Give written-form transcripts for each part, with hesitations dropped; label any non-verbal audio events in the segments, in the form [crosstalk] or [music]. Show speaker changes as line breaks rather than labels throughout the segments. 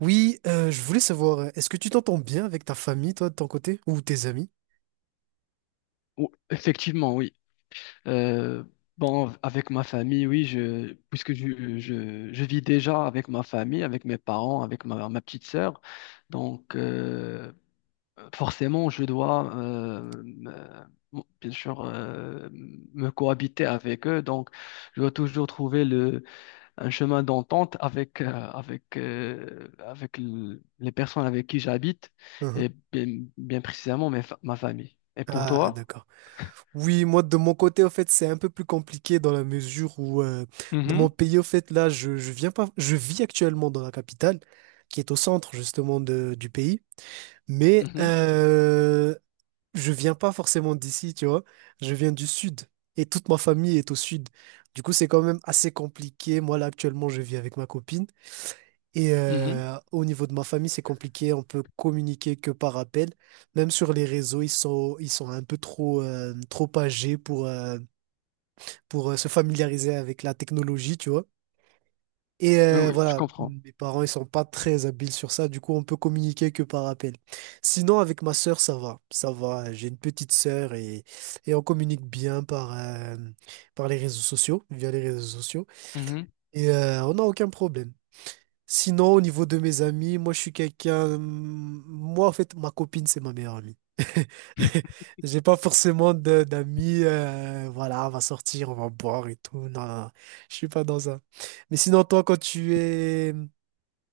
Oui, je voulais savoir, est-ce que tu t'entends bien avec ta famille, toi, de ton côté, ou tes amis?
Effectivement, oui. Euh, bon, avec ma famille, oui, puisque je vis déjà avec ma famille, avec mes parents, avec ma petite sœur. Donc, forcément, je dois, bon, bien sûr, me cohabiter avec eux. Donc, je dois toujours trouver un chemin d'entente avec les personnes avec qui j'habite
Uhum.
et bien précisément ma famille. Et pour
Ah,
toi?
d'accord. Oui, moi, de mon côté, en fait, c'est un peu plus compliqué dans la mesure où, dans mon pays, en fait, là, je viens pas, je vis actuellement dans la capitale, qui est au centre, justement, du pays. Mais,
Mhm.
je viens pas forcément d'ici, tu vois. Je viens du sud et toute ma famille est au sud. Du coup, c'est quand même assez compliqué. Moi, là, actuellement, je vis avec ma copine et
Mhm.
au niveau de ma famille, c'est compliqué. On peut communiquer que par appel. Même sur les réseaux, ils sont un peu trop, trop âgés pour, se familiariser avec la technologie, tu vois. Et
Oui, oui, je
voilà,
comprends.
mes parents, ils sont pas très habiles sur ça, du coup, on peut communiquer que par appel. Sinon, avec ma sœur, ça va, ça va. J'ai une petite sœur et on communique bien par, par les réseaux sociaux, via les réseaux sociaux.
Mhm.
Et on n'a aucun problème. Sinon, au niveau de mes amis, moi, je suis quelqu'un. Moi, en fait, ma copine, c'est ma meilleure amie. [laughs] J'ai pas forcément d'amis. Voilà, on va sortir, on va boire et tout. Non, non, non, je suis pas dans ça. Mais sinon, toi,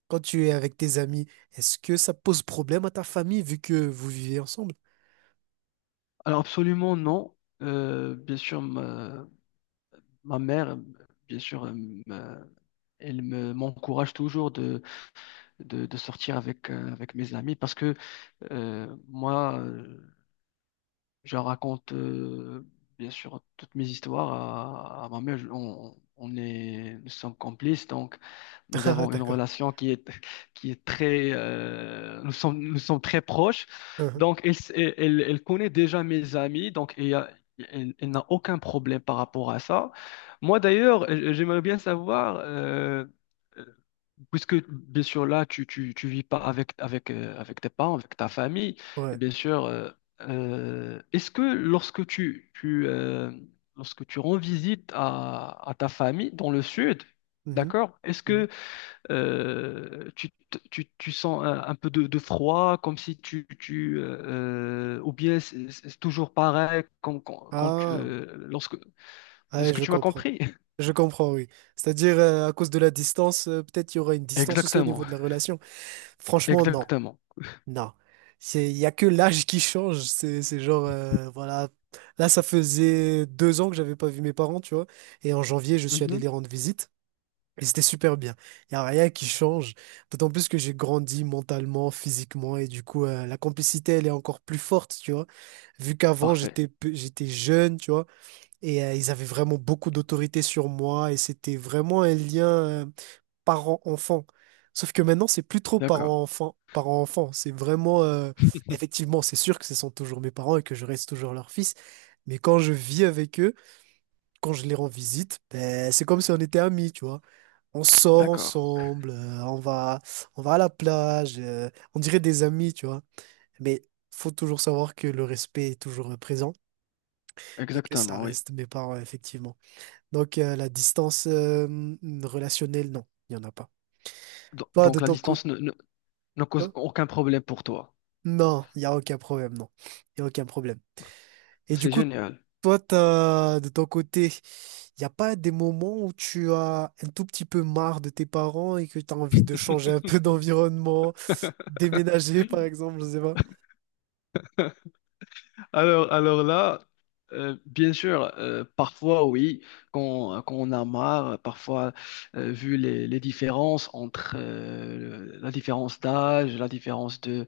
quand tu es avec tes amis, est-ce que ça pose problème à ta famille vu que vous vivez ensemble?
Alors absolument non. Bien sûr, ma mère, bien sûr, me- elle m'encourage toujours de sortir avec, avec mes amis parce que moi, je raconte bien sûr toutes mes histoires à ma mère. Nous sommes complices, donc nous
[laughs] Ah,
avons une
d'accord.
relation qui est très, nous sommes très proches.
Uhum.
Donc, elle elle connaît déjà mes amis, elle, elle n'a aucun problème par rapport à ça. Moi, d'ailleurs, j'aimerais bien savoir, euh, puisque bien sûr là, tu vis pas avec tes parents, avec ta famille, et
Ouais.
bien sûr, est-ce que lorsque tu rends visite à ta famille dans le sud,
Mhm.
d'accord, est-ce
Mhm.
que tu, tu sens un peu de froid, comme si tu, tu ou bien c'est toujours pareil
Ah,
lorsque,
ouais,
est-ce que
je
tu m'as
comprends.
compris? [laughs]
Je comprends, oui. C'est-à-dire, à cause de la distance, peut-être il y aura une distance aussi au
Exactement,
niveau de la relation. Franchement, non,
exactement.
non. C'est, il y a que l'âge qui change. C'est genre, voilà. Là, ça faisait deux ans que j'avais pas vu mes parents, tu vois. Et en janvier, je suis allé
Mhm.
les rendre visite. Et c'était super bien. Il y a rien qui change. D'autant plus que j'ai grandi mentalement, physiquement, et du coup, la complicité, elle est encore plus forte, tu vois. Vu qu'avant,
Parfait.
j'étais jeune, tu vois. Et ils avaient vraiment beaucoup d'autorité sur moi et c'était vraiment un lien parent-enfant. Sauf que maintenant, c'est plus trop
D'accord,
parent-enfant. C'est vraiment, effectivement, c'est sûr que ce sont toujours mes parents et que je reste toujours leur fils. Mais quand je vis avec eux, quand je les rends visite, ben, c'est comme si on était amis, tu vois. On sort
d'accord.
ensemble, on va à la plage, on dirait des amis, tu vois. Mais faut toujours savoir que le respect est toujours présent et que ça
Exactement, oui.
reste mes parents, effectivement. Donc, la distance relationnelle, non, il n'y en a pas. Toi, de
Donc, la
ton côté,
distance ne cause
non,
aucun problème pour toi.
non, il n'y a aucun problème, non. Il n'y a aucun problème. Et du
C'est
coup,
génial.
toi, t'as, de ton côté, il n'y a pas des moments où tu as un tout petit peu marre de tes parents et que tu as envie de changer un peu [laughs] d'environnement,
[laughs]
déménager, par exemple, je sais pas.
Alors là, bien sûr, parfois oui, quand, quand on a marre, parfois vu les différences entre la différence d'âge, la différence de,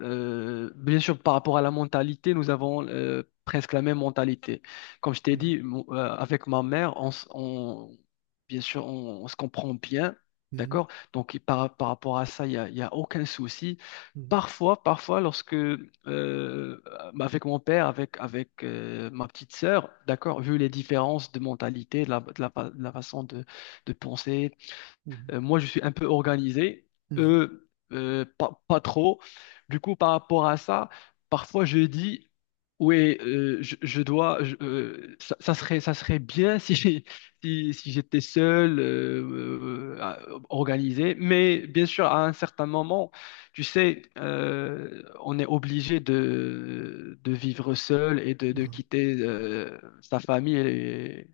bien sûr, par rapport à la mentalité, nous avons presque la même mentalité. Comme je t'ai
Mhm,
dit, avec ma mère, bien sûr, on se comprend bien,
mhm,
d'accord? Donc, par rapport à ça, il y a aucun souci.
mhm,
Parfois, parfois, lorsque, avec mon père, avec, avec ma petite sœur, d'accord, vu les différences de mentalité, de la façon de penser,
mhm,
moi, je suis un peu organisé,
mhm,
eux, pas trop. Du coup, par rapport à ça, parfois je dis, oui, je dois, ça serait bien [laughs] si, si j'étais seul, euh, à- organisé. Mais bien sûr, à un certain moment, tu sais, on est obligé de vivre seul et de
mhm.
quitter, sa famille. Et,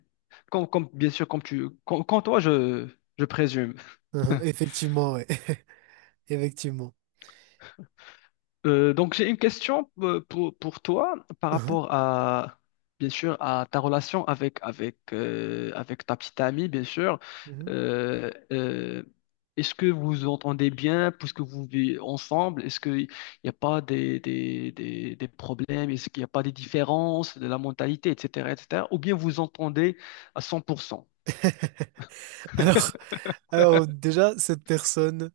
bien sûr, comme toi, je présume.
Mhm. Effectivement, ouais. [laughs] Effectivement.
Donc j'ai une question pour toi par
Mhm,
rapport à, bien sûr, à ta relation avec ta petite amie, bien sûr.
mhm.
Euh, euh, Est-ce que vous vous entendez bien puisque vous vivez ensemble? Est-ce qu'il n'y a pas des problèmes? Est-ce qu'il n'y a pas des différences de la mentalité, etc., etc. Ou bien vous vous entendez à cent pour cent.
Alors,
[laughs]
alors, déjà, cette personne.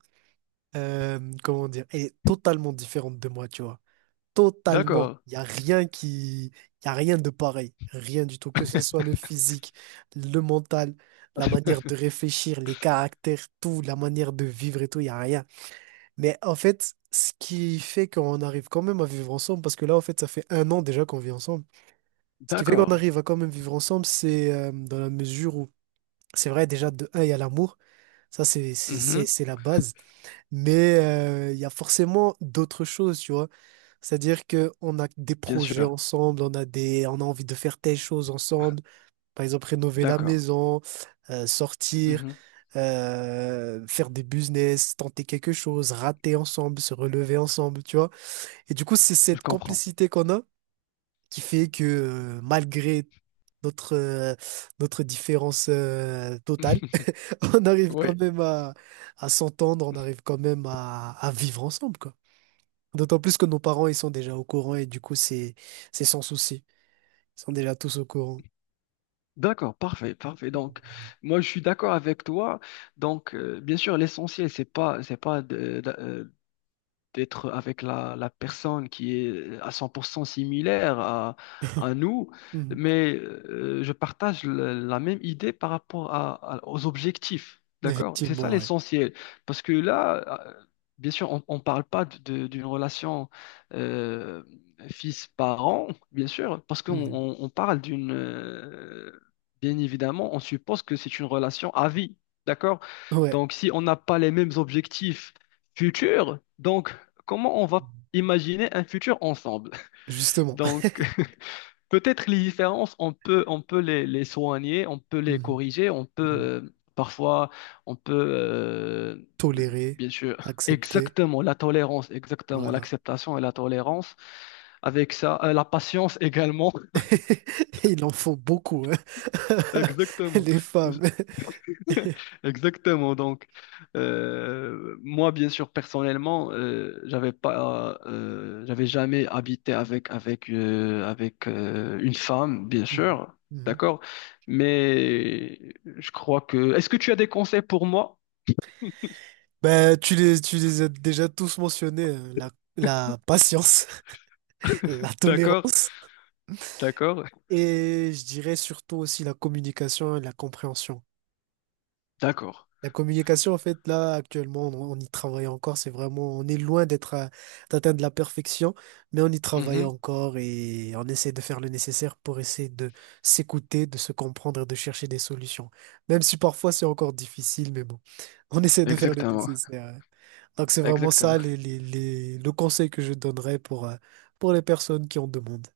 Comment dire, elle est totalement différente de moi, tu vois. Totalement.
D'accord,
Il y a rien de pareil. Rien du tout. Que ce soit le physique, le mental, la manière de réfléchir, les caractères, tout, la manière de vivre et tout, il n'y a rien. Mais en fait, ce qui fait qu'on arrive quand même à vivre ensemble, parce que là, en fait, ça fait un an déjà qu'on vit ensemble. Ce qui fait qu'on
d'accord.
arrive à quand même vivre ensemble, c'est dans la mesure où, c'est vrai, déjà, de un, il y a l'amour. Ça,
Mhm,
c'est la base. Mais il y a forcément d'autres choses, tu vois. C'est-à-dire que on a des
bien
projets
sûr,
ensemble, on a envie de faire telle chose ensemble. Par exemple, rénover la
d'accord.
maison, sortir,
Mhm,
faire des business, tenter quelque chose, rater ensemble, se relever ensemble, tu vois. Et du coup, c'est
je
cette
comprends.
complicité qu'on a qui fait que malgré notre notre différence totale,
[laughs]
[laughs] on arrive
Oui.
quand même à s'entendre, on arrive quand même à vivre ensemble, quoi. D'autant plus que nos parents, ils sont déjà au courant et du coup, c'est sans souci. Ils sont déjà tous au courant.
D'accord, parfait, parfait. Donc, moi, je suis d'accord avec toi. Donc, bien sûr, l'essentiel, c'est pas de d'être avec la personne qui est à 100% similaire à nous,
Mhm.
mais je partage la même idée par rapport aux objectifs. D'accord? C'est ça
Effectivement, ouais.
l'essentiel. Parce que là, bien sûr, on ne parle pas d'une relation euh, fils-parent, bien sûr, parce
Mhm.
on parle d'une bien évidemment, on suppose que c'est une relation à vie. D'accord?
Ouais,
Donc, si on n'a pas les mêmes objectifs futurs, donc comment on va imaginer un futur ensemble. [laughs]
justement. [laughs]
Donc, [laughs] peut-être les différences, on peut, les soigner, on peut les
Mhm.
corriger, on peut,
Mhm.
parfois, on peut,
Tolérer,
bien sûr,
accepter,
exactement, la tolérance, exactement,
voilà.
l'acceptation et la tolérance. Avec ça, la patience également. [laughs]
[laughs] Il en faut beaucoup, hein. [laughs]
Exactement.
Les femmes.
[laughs] Exactement. Donc, moi, bien sûr, personnellement, j'avais jamais habité avec une femme, bien
Mhm.
sûr,
Mhm.
d'accord. Mais je crois que. Est-ce que tu as des conseils pour moi?
Ben, tu les as déjà tous mentionnés, hein. La patience, [laughs] la
D'accord,
tolérance.
d'accord,
Et je dirais surtout aussi la communication et la compréhension.
d'accord.
La communication, en fait, là, actuellement, on y travaille encore. C'est vraiment, on est loin d'être, à- d'atteindre la perfection, mais on y travaille
Mhm.
encore et on essaie de faire le nécessaire pour essayer de s'écouter, de se comprendre et de chercher des solutions. Même si parfois c'est encore difficile, mais bon, [laughs] on essaie de faire le
Exactement,
nécessaire. Hein. Donc c'est vraiment ça
exactement.
le conseil que je donnerais pour les personnes qui en demandent.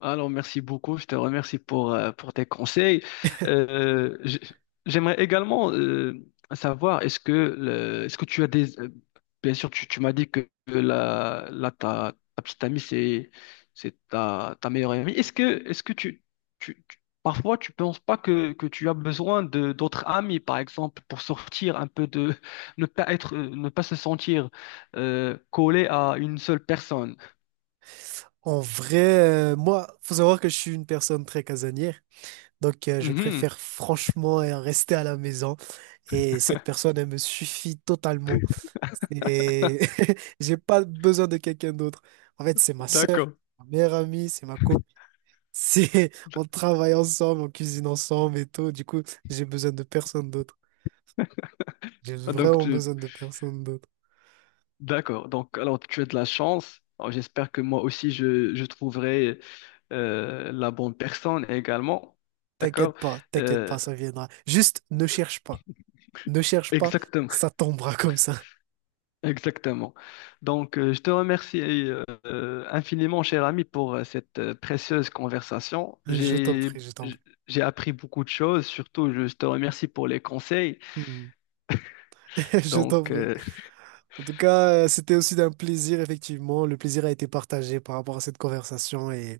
Alors, merci beaucoup. Je te remercie pour tes conseils. Euh, j- J'aimerais également savoir, est-ce que, est-ce que tu as des bien sûr, tu m'as dit que ta petite amie, c'est ta meilleure amie. Est-ce que tu, tu- parfois, tu penses pas que, que tu as besoin de d'autres amis, par exemple, pour sortir un peu de… Ne pas être, ne pas se sentir collé à une seule personne.
En vrai, moi, faut savoir que je suis une personne très casanière, donc je
Mhm,
préfère franchement rester à la maison et cette personne, elle me suffit totalement. Et [laughs] j'ai pas besoin de quelqu'un d'autre. En fait, c'est ma sœur,
d'accord.
ma meilleure amie, c'est ma copine. C'est [laughs] on travaille ensemble, on cuisine ensemble et tout. Du coup, j'ai besoin de personne d'autre. J'ai
Donc,
vraiment
tu-
besoin de personne d'autre.
D'accord. Donc, alors, tu as de la chance. Alors, j'espère que moi aussi, je trouverai la bonne personne également. D'accord?
T'inquiète
Euh,
pas, ça viendra. Juste ne cherche pas. Ne cherche pas,
Exactement.
ça tombera comme ça.
[laughs] Exactement. Donc, je te remercie infiniment, cher ami, pour cette précieuse conversation.
Je t'en prie, je t'en
J-
prie.
j'ai appris beaucoup de choses. Surtout, je te remercie pour les conseils.
Hmm. [laughs] Je t'en
Donc,
prie. En tout cas, c'était aussi d'un plaisir, effectivement. Le plaisir a été partagé par rapport à cette conversation et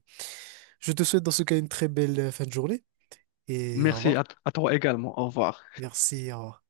je te souhaite dans ce cas une très belle fin de journée et au
merci
revoir.
à toi également. Au revoir.
Merci, au revoir.